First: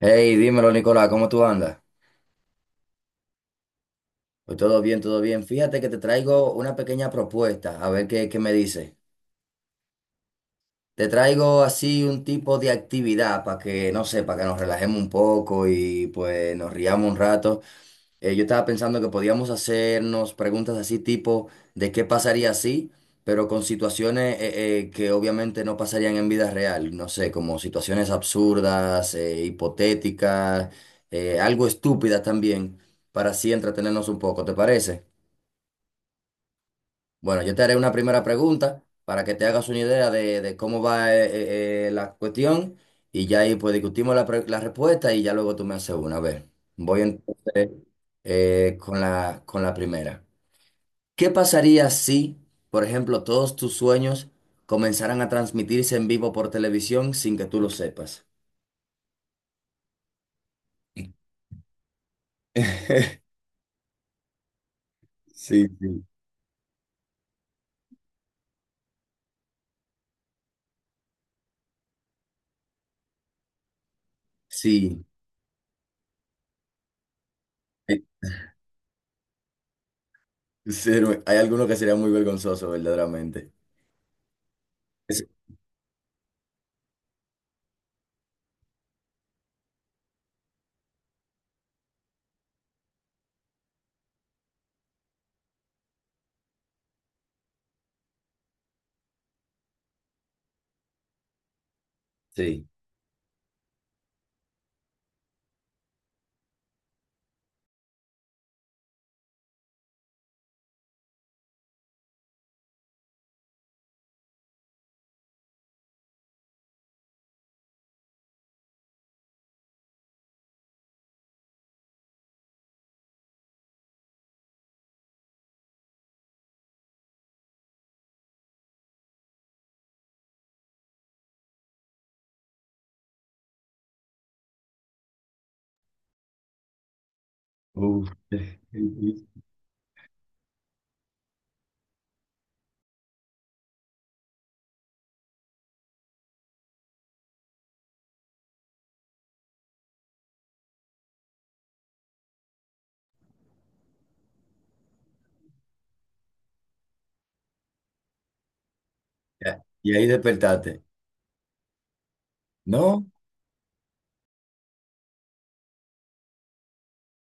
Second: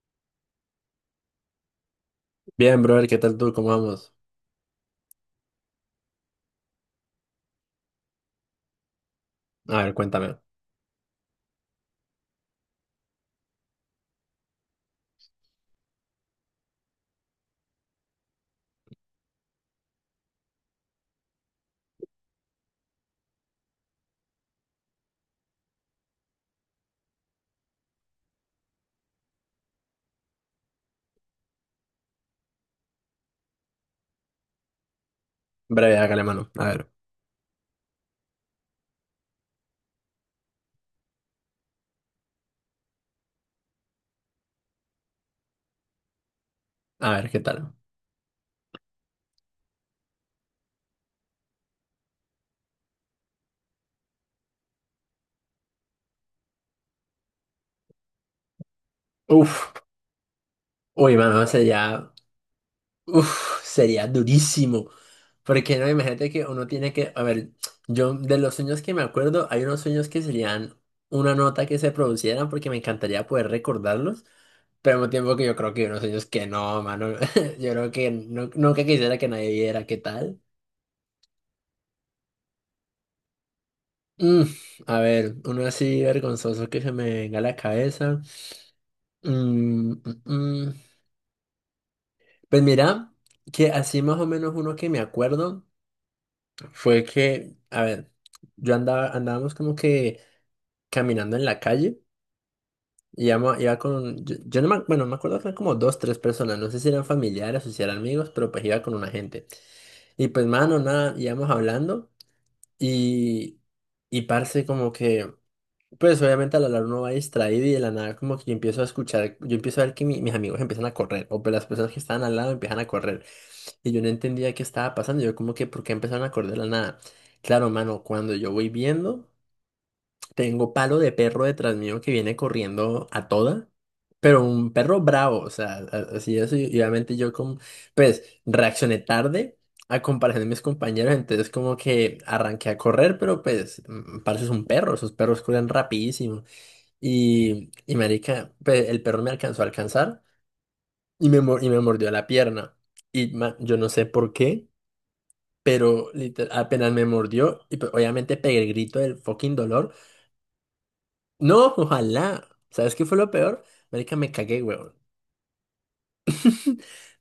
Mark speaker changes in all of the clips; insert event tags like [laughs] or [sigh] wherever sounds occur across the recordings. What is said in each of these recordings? Speaker 1: Hey, dímelo, Nicolás, ¿cómo tú andas?
Speaker 2: Bien, brother, ¿qué tal tú? ¿Cómo vamos?
Speaker 1: Pues todo bien, todo bien. Fíjate que te traigo una pequeña propuesta, a ver qué me dice.
Speaker 2: A ver, cuéntame.
Speaker 1: Te traigo así un tipo de actividad para que, no sé, para que nos relajemos un poco y pues nos riamos un rato. Yo estaba pensando que podíamos hacernos preguntas así tipo de qué pasaría así, pero con situaciones que obviamente no pasarían en vida real, no sé, como situaciones absurdas, hipotéticas, algo estúpidas también, para así entretenernos un poco, ¿te parece?
Speaker 2: Breve, hágale mano.
Speaker 1: Bueno, yo te haré una primera pregunta para que te hagas una idea de cómo va la cuestión y ya ahí pues discutimos la respuesta y ya luego tú me haces una. A ver, voy
Speaker 2: A ver, ¿qué
Speaker 1: entonces
Speaker 2: tal?
Speaker 1: con con la primera. ¿Qué pasaría si, por ejemplo, todos tus sueños comenzaran a transmitirse en vivo por televisión sin que tú lo sepas?
Speaker 2: Uf, uy, mano, sería,
Speaker 1: [laughs]
Speaker 2: uf, sería durísimo.
Speaker 1: Sí,
Speaker 2: Porque no,
Speaker 1: sí.
Speaker 2: imagínate que uno tiene que, a ver, yo de los sueños que me acuerdo, hay unos sueños que serían una nota que se producieran porque me encantaría poder recordarlos, pero al
Speaker 1: Sí,
Speaker 2: mismo tiempo que yo creo que hay unos sueños que no, mano, [laughs] yo creo
Speaker 1: eh,
Speaker 2: que no, nunca quisiera que nadie viera qué tal.
Speaker 1: sí, hay algunos que serían muy vergonzosos verdaderamente.
Speaker 2: Mm, a
Speaker 1: Es-
Speaker 2: ver, uno así vergonzoso que se me venga a la cabeza. Mm, mm, mm. Pues mira, que así más o menos uno que me acuerdo fue que, a ver, andábamos como que caminando en la calle
Speaker 1: Sí.
Speaker 2: y iba con, yo no me, bueno, me acuerdo que eran como dos, tres personas, no sé si eran familiares o si eran amigos, pero pues iba con una gente. Y pues mano, nada, íbamos hablando y, y parce como que, pues obviamente a la larga uno va distraído y de la nada como que yo empiezo a escuchar, yo empiezo a ver que mis amigos empiezan a correr o pues las personas que estaban al lado empiezan a correr. Y yo no entendía qué estaba pasando. Yo como que, ¿por qué empezaron a correr de la nada? Claro, mano, cuando yo voy viendo, tengo palo de perro detrás mío que viene corriendo a toda. Pero un perro bravo, o sea, así es. Y obviamente yo como,
Speaker 1: Uf.
Speaker 2: pues, reaccioné
Speaker 1: [laughs]
Speaker 2: tarde a comparación de mis compañeros. Entonces como que arranqué a correr, pero pues, parce es un perro. Esos perros corren rapidísimo. Y marica, pues, el perro me alcanzó a alcanzar y y me mordió la pierna. Y yo no sé por qué. Pero literal, apenas me mordió y pues, obviamente pegué el grito del fucking
Speaker 1: Ya.
Speaker 2: dolor.
Speaker 1: ¿Y ahí despertaste?
Speaker 2: No, ojalá. ¿Sabes qué
Speaker 1: No,
Speaker 2: fue lo peor? Marica, me cagué, weón.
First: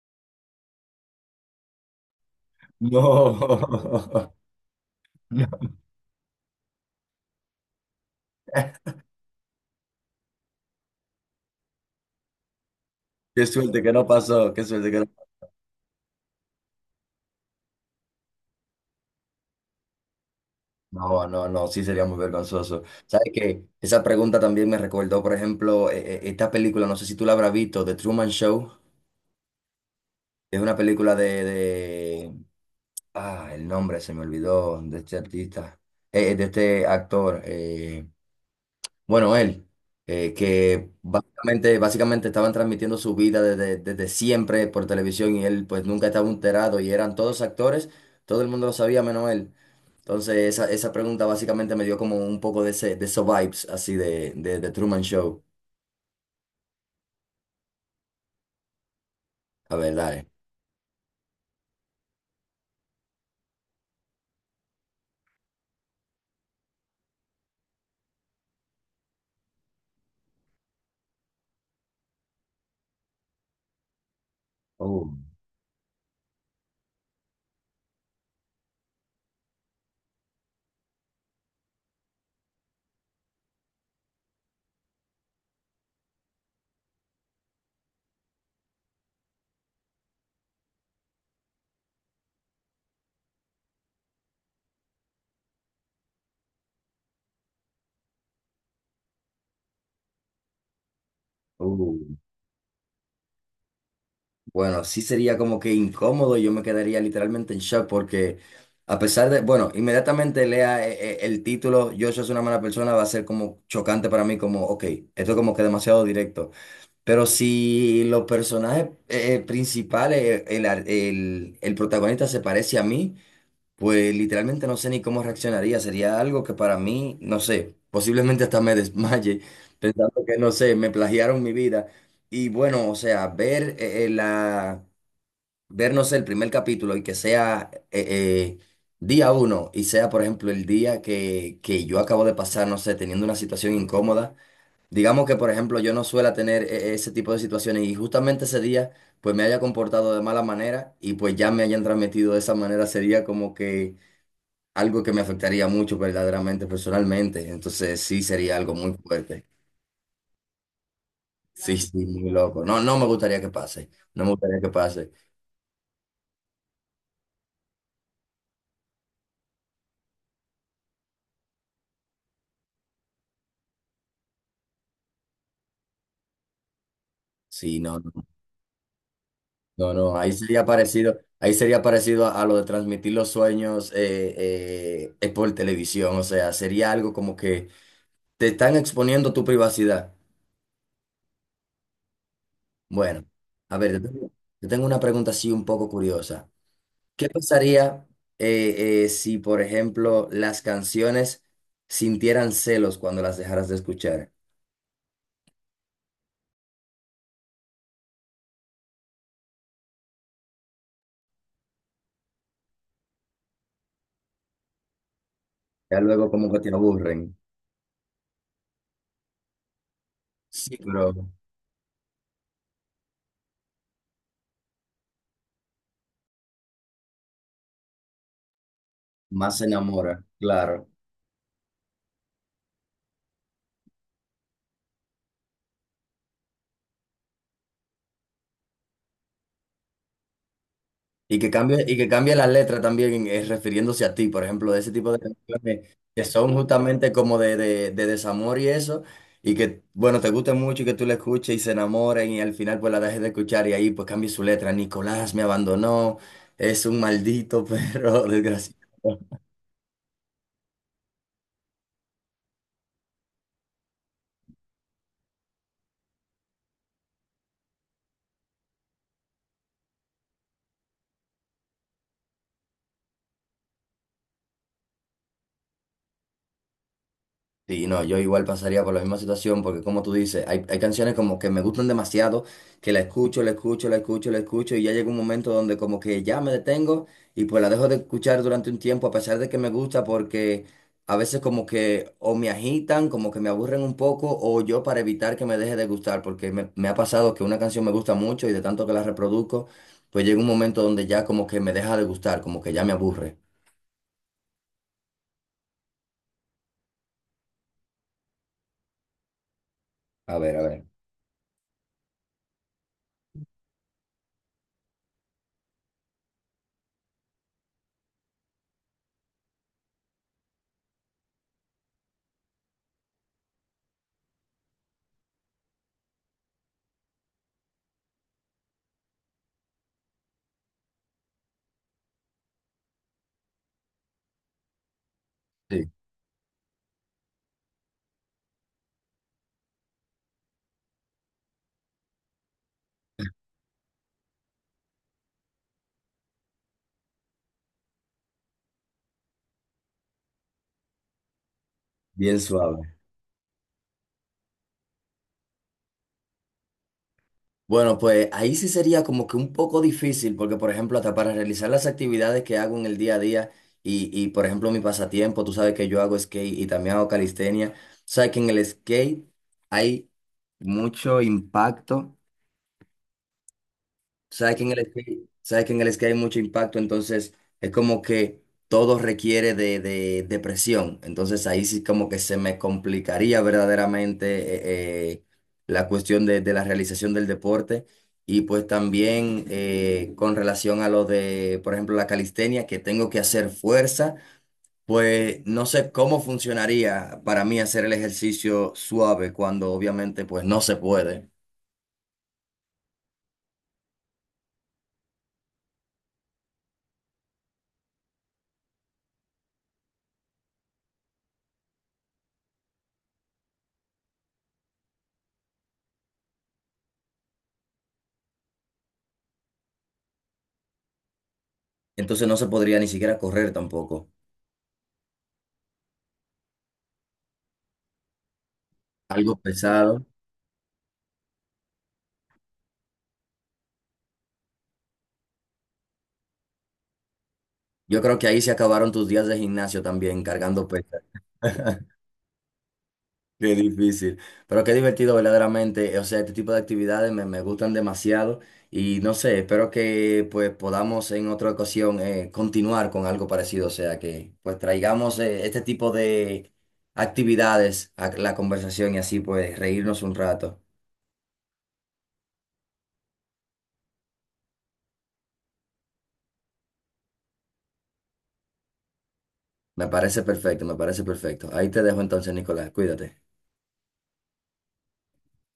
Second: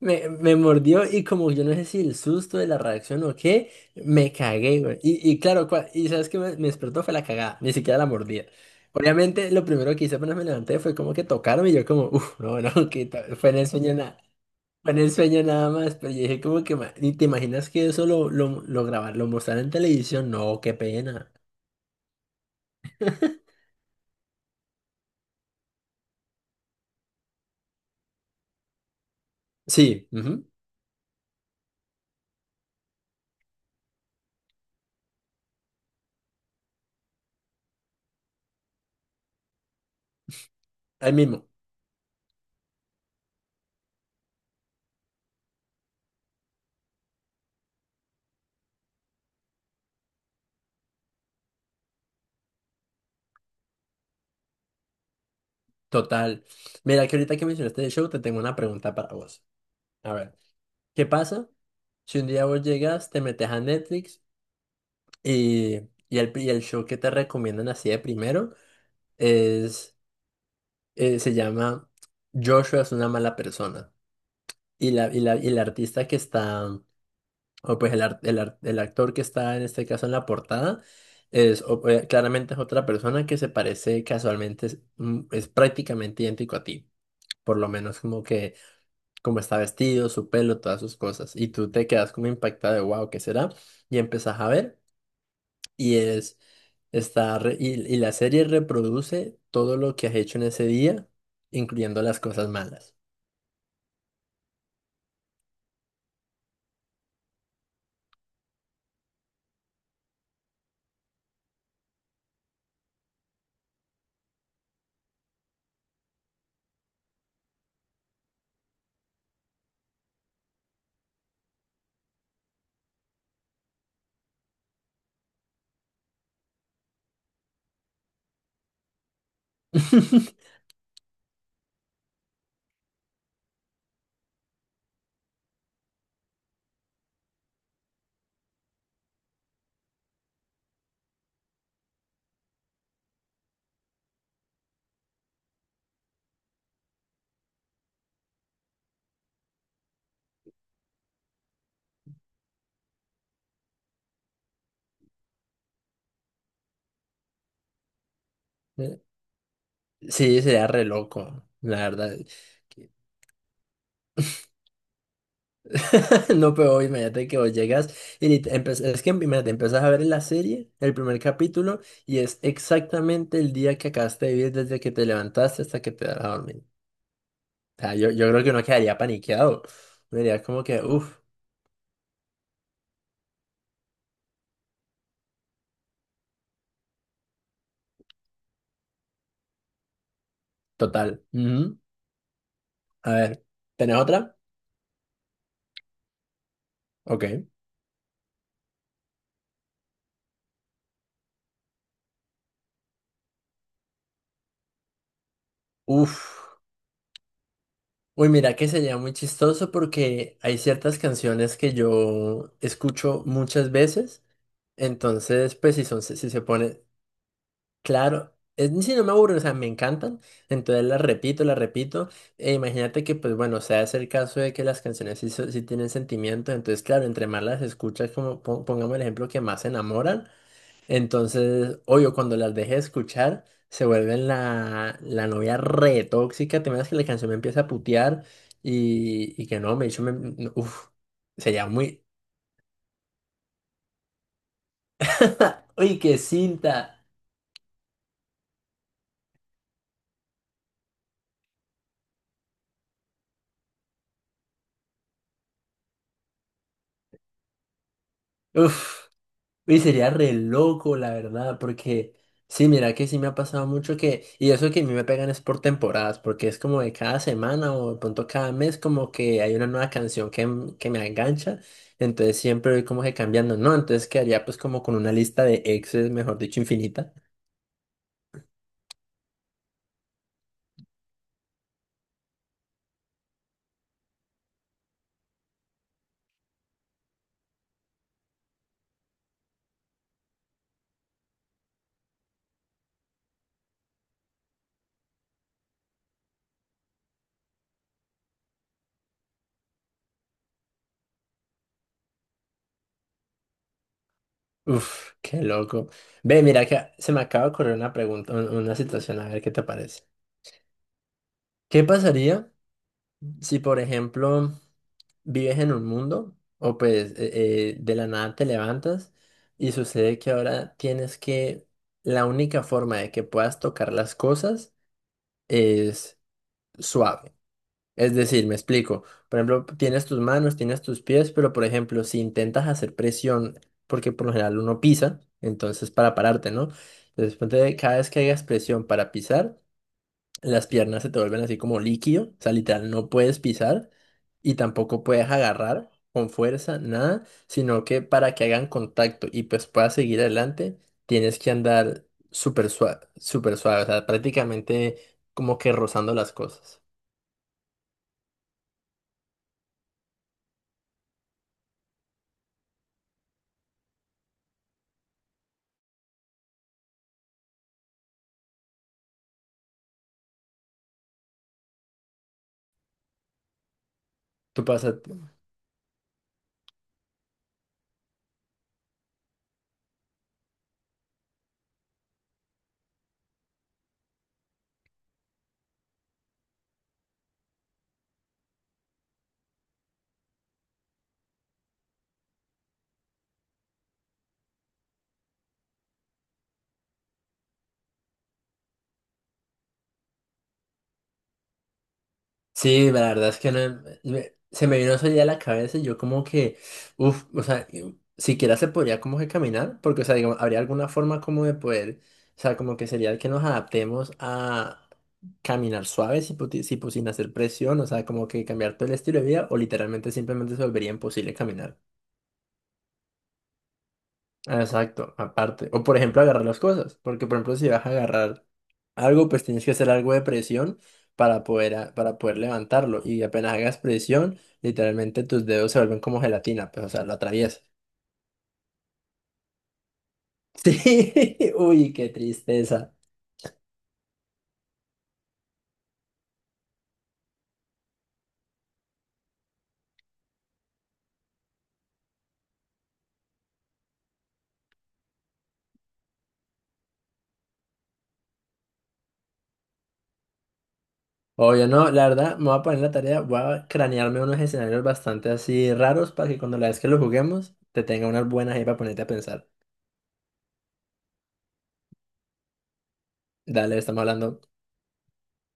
Speaker 2: Me mordió y como yo no sé si el susto de la reacción o qué, me
Speaker 1: no.
Speaker 2: cagué, weón.
Speaker 1: [laughs]
Speaker 2: Y
Speaker 1: No.
Speaker 2: claro, y sabes qué me despertó fue la cagada, ni siquiera la mordida. Obviamente lo primero que hice apenas me levanté fue como que tocarme y yo como, uff, no, no, [laughs] que
Speaker 1: Qué
Speaker 2: fue en el
Speaker 1: suerte que
Speaker 2: sueño
Speaker 1: no
Speaker 2: nada.
Speaker 1: pasó, qué suerte
Speaker 2: Fue
Speaker 1: que
Speaker 2: en
Speaker 1: no.
Speaker 2: el sueño nada más, pero yo dije como que, ni te imaginas que eso lo grabar, lo mostrar en televisión, no, qué
Speaker 1: No,
Speaker 2: pena.
Speaker 1: no, no, sí sería muy vergonzoso. ¿Sabes qué? Esa pregunta también me recordó, por ejemplo, esta película, no sé si tú la habrás visto, The Truman Show.
Speaker 2: Sí, ujú,
Speaker 1: Es una película Ah, el nombre se me olvidó de este artista, de este actor. Bueno, él, que
Speaker 2: ahí mismo,
Speaker 1: básicamente estaban transmitiendo su vida desde siempre por televisión y él pues nunca estaba enterado y eran todos actores, todo el mundo lo sabía menos él. Entonces esa pregunta básicamente me dio como un poco de esos vibes así de Truman Show,
Speaker 2: total. Mira, que ahorita que mencionaste el show, te tengo una pregunta para vos.
Speaker 1: la verdad.
Speaker 2: A ver, ¿qué pasa si un día vos llegas, te metes a Netflix y, y, y el show que te recomiendan así de primero es, se llama Joshua es una mala persona? Y la,
Speaker 1: Oh,
Speaker 2: y la, y el artista que está, o pues el actor que está en este caso en la portada, es claramente es otra persona que se parece casualmente, es, es prácticamente idéntico a ti. Por lo menos como que, como está vestido, su pelo, todas sus cosas. Y tú te quedas como impactada de, wow, ¿qué será? Y empezás a ver y es, está, y la serie reproduce todo lo que has hecho en ese día,
Speaker 1: oh.
Speaker 2: incluyendo las cosas malas.
Speaker 1: Bueno, sí sería como que incómodo, yo me quedaría literalmente en shock porque a pesar de, bueno, inmediatamente lea el título, yo soy una mala persona, va a ser como chocante para mí, como, ok, esto es como que demasiado directo. Pero si los personajes principales, el protagonista se parece a mí, pues literalmente no sé ni cómo reaccionaría, sería algo que para mí, no sé, posiblemente hasta me desmaye pensando que,
Speaker 2: [laughs]
Speaker 1: no sé, me plagiaron mi vida. Y bueno, o sea, vernos el primer capítulo y que sea día uno y sea, por ejemplo, el día que yo acabo de pasar, no sé, teniendo una situación incómoda. Digamos que, por ejemplo, yo no suela tener ese tipo de situaciones y justamente ese día, pues me haya comportado de mala manera y pues ya me hayan transmitido de esa manera, sería como que algo que me afectaría mucho verdaderamente, personalmente. Entonces sí sería algo muy
Speaker 2: Eh,
Speaker 1: fuerte.
Speaker 2: Sí, sería re loco, la
Speaker 1: Sí, sí,
Speaker 2: verdad.
Speaker 1: muy loco. No,
Speaker 2: Que-
Speaker 1: no me gustaría que pase. No me gustaría que pase.
Speaker 2: [laughs] No, pero imagínate que vos llegas y es que imagínate, empezás a ver la serie, el primer capítulo, y es exactamente el día que acabaste de vivir desde que te levantaste hasta que te vas a dormir.
Speaker 1: Sí,
Speaker 2: Sea,
Speaker 1: no.
Speaker 2: yo,
Speaker 1: No.
Speaker 2: yo creo que uno quedaría paniqueado.
Speaker 1: No, no,
Speaker 2: Uno diría como que, uff,
Speaker 1: ahí sería parecido a lo de transmitir los sueños por televisión, o sea, sería algo como que te están exponiendo tu privacidad.
Speaker 2: total. Ujú. A
Speaker 1: Bueno,
Speaker 2: ver,
Speaker 1: a ver,
Speaker 2: ¿tenés otra?
Speaker 1: yo tengo una pregunta así un poco curiosa.
Speaker 2: Ok.
Speaker 1: ¿Qué pasaría si, por ejemplo, las canciones sintieran celos cuando las dejaras de escuchar?
Speaker 2: Uff. Uy, mira que sería muy chistoso porque hay ciertas canciones que yo escucho muchas veces. Entonces, pues si
Speaker 1: Ya
Speaker 2: son, si
Speaker 1: luego
Speaker 2: se
Speaker 1: como que te
Speaker 2: pone,
Speaker 1: aburren.
Speaker 2: claro, es, si no me aburren, o sea, me encantan,
Speaker 1: Sí,
Speaker 2: entonces
Speaker 1: pero
Speaker 2: las repito, e imagínate que, pues bueno, sea es el caso de que las canciones sí, sí tienen sentimiento, entonces, claro, entre más las escuchas, como pongamos el ejemplo, que
Speaker 1: más
Speaker 2: más
Speaker 1: se
Speaker 2: se
Speaker 1: enamora,
Speaker 2: enamoran.
Speaker 1: claro.
Speaker 2: Entonces, obvio, cuando las deje de escuchar, se vuelven la, la novia re tóxica. Te imaginas que la canción me empieza a putear y que no, me dicho, me, no, uf,
Speaker 1: Y
Speaker 2: sería
Speaker 1: y
Speaker 2: muy.
Speaker 1: que cambie la letra también refiriéndose a ti, por ejemplo, de ese tipo de
Speaker 2: [laughs]
Speaker 1: canciones
Speaker 2: Uy, qué
Speaker 1: que son
Speaker 2: cinta.
Speaker 1: justamente como de desamor y eso, y que, bueno, te guste mucho y que tú la escuches y se enamoren y al final pues la dejes de escuchar y ahí pues cambie su letra. Nicolás me abandonó, es un maldito perro [laughs]
Speaker 2: Uf.
Speaker 1: desgraciado.
Speaker 2: Y sería re loco, la verdad, porque sí, mira que sí me ha pasado mucho que, y eso que a mí me pegan es por temporadas, porque es como de cada semana o de pronto cada mes como que hay una nueva canción que, que me engancha, entonces siempre voy como que cambiando, ¿no? Entonces quedaría pues como con una lista de exes, mejor dicho, infinita.
Speaker 1: Sí, no, yo igual pasaría por la misma situación, porque como tú dices, hay canciones como que me gustan demasiado, que la escucho, la escucho, la escucho, la escucho, y ya llega un momento donde como que ya me detengo y pues la dejo de escuchar durante un tiempo, a pesar de que me gusta, porque a veces como que o me agitan, como que me aburren un poco, o yo para evitar que me deje de gustar, porque me ha pasado que una canción me gusta mucho y de tanto que la reproduzco, pues llega un momento donde ya como que me deja de gustar, como que ya me aburre.
Speaker 2: Uf, qué loco. Ve, mira que se me acaba de ocurrir una pregunta, una situación, a ver qué te parece.
Speaker 1: A ver, a ver.
Speaker 2: ¿Qué pasaría? Si, por ejemplo, vives en un mundo o pues de la nada te levantas y sucede que ahora tienes que, la única forma de que puedas tocar las cosas es suave. Es decir, me explico. Por ejemplo, tienes tus manos, tienes tus pies, pero por ejemplo, si intentas hacer presión, porque por lo general uno pisa,
Speaker 1: Sí,
Speaker 2: entonces para pararte, ¿no? Entonces, ponte, cada vez que hagas presión para pisar, las piernas se te vuelven así como líquido, o sea, literal, no puedes pisar y tampoco puedes agarrar con fuerza, nada, sino que para que hagan contacto y pues puedas seguir adelante, tienes que andar
Speaker 1: bien suave.
Speaker 2: súper suave, o sea, prácticamente como que rozando las cosas.
Speaker 1: Bueno, pues ahí sí sería como que un poco difícil, porque por ejemplo, hasta para realizar las actividades que hago en el día a día y por ejemplo mi pasatiempo, tú sabes que yo hago skate y también hago calistenia, sabes que en el skate hay mucho impacto.
Speaker 2: ¿Tú pasas?
Speaker 1: Sabes que en el skate hay mucho impacto, entonces es como que todo requiere de presión. Entonces ahí sí como que se me complicaría verdaderamente eh, eh, la cuestión de la realización del deporte. Y pues también con relación a lo de, por ejemplo, la calistenia, que tengo que hacer fuerza, pues no sé cómo funcionaría para mí hacer el ejercicio suave cuando obviamente pues no se puede.
Speaker 2: Sí, la verdad es que no, se me vino eso ya a la cabeza y yo como que, uff, o sea, siquiera se podría como que caminar, porque, o sea, digamos, habría alguna forma como de poder, o sea, como que sería que nos adaptemos a caminar suave, si, si, pues, sin hacer presión, o sea, como que cambiar todo el estilo de vida o literalmente simplemente se volvería imposible caminar.
Speaker 1: Entonces no se podría ni siquiera correr tampoco.
Speaker 2: Ah, exacto, aparte. O por ejemplo, agarrar las cosas. Porque por ejemplo, si vas a agarrar algo,
Speaker 1: Algo
Speaker 2: pues tienes que hacer
Speaker 1: pesado.
Speaker 2: algo de presión para poder, para poder levantarlo. Y apenas hagas presión, literalmente tus dedos se vuelven como gelatina, pues o sea, lo atraviesas.
Speaker 1: Yo creo que ahí se acabaron tus días de gimnasio también,
Speaker 2: [laughs]
Speaker 1: cargando pesas.
Speaker 2: Sí, uy,
Speaker 1: [laughs]
Speaker 2: qué tristeza.
Speaker 1: Qué difícil, pero qué divertido verdaderamente. O sea, este tipo de actividades me gustan demasiado y no sé, espero que pues podamos en otra ocasión continuar con algo parecido. O sea, que pues traigamos este tipo de actividades a la conversación y así pues reírnos un rato.
Speaker 2: Obvio, no, la verdad, me voy a poner en la tarea, voy a cranearme unos escenarios bastante así raros para que cuando la vez que lo juguemos, te tenga unas buenas ahí para ponerte a pensar.
Speaker 1: Me parece perfecto, me parece perfecto. Ahí te dejo entonces, Nicolás, cuídate.
Speaker 2: Dale, estamos hablando.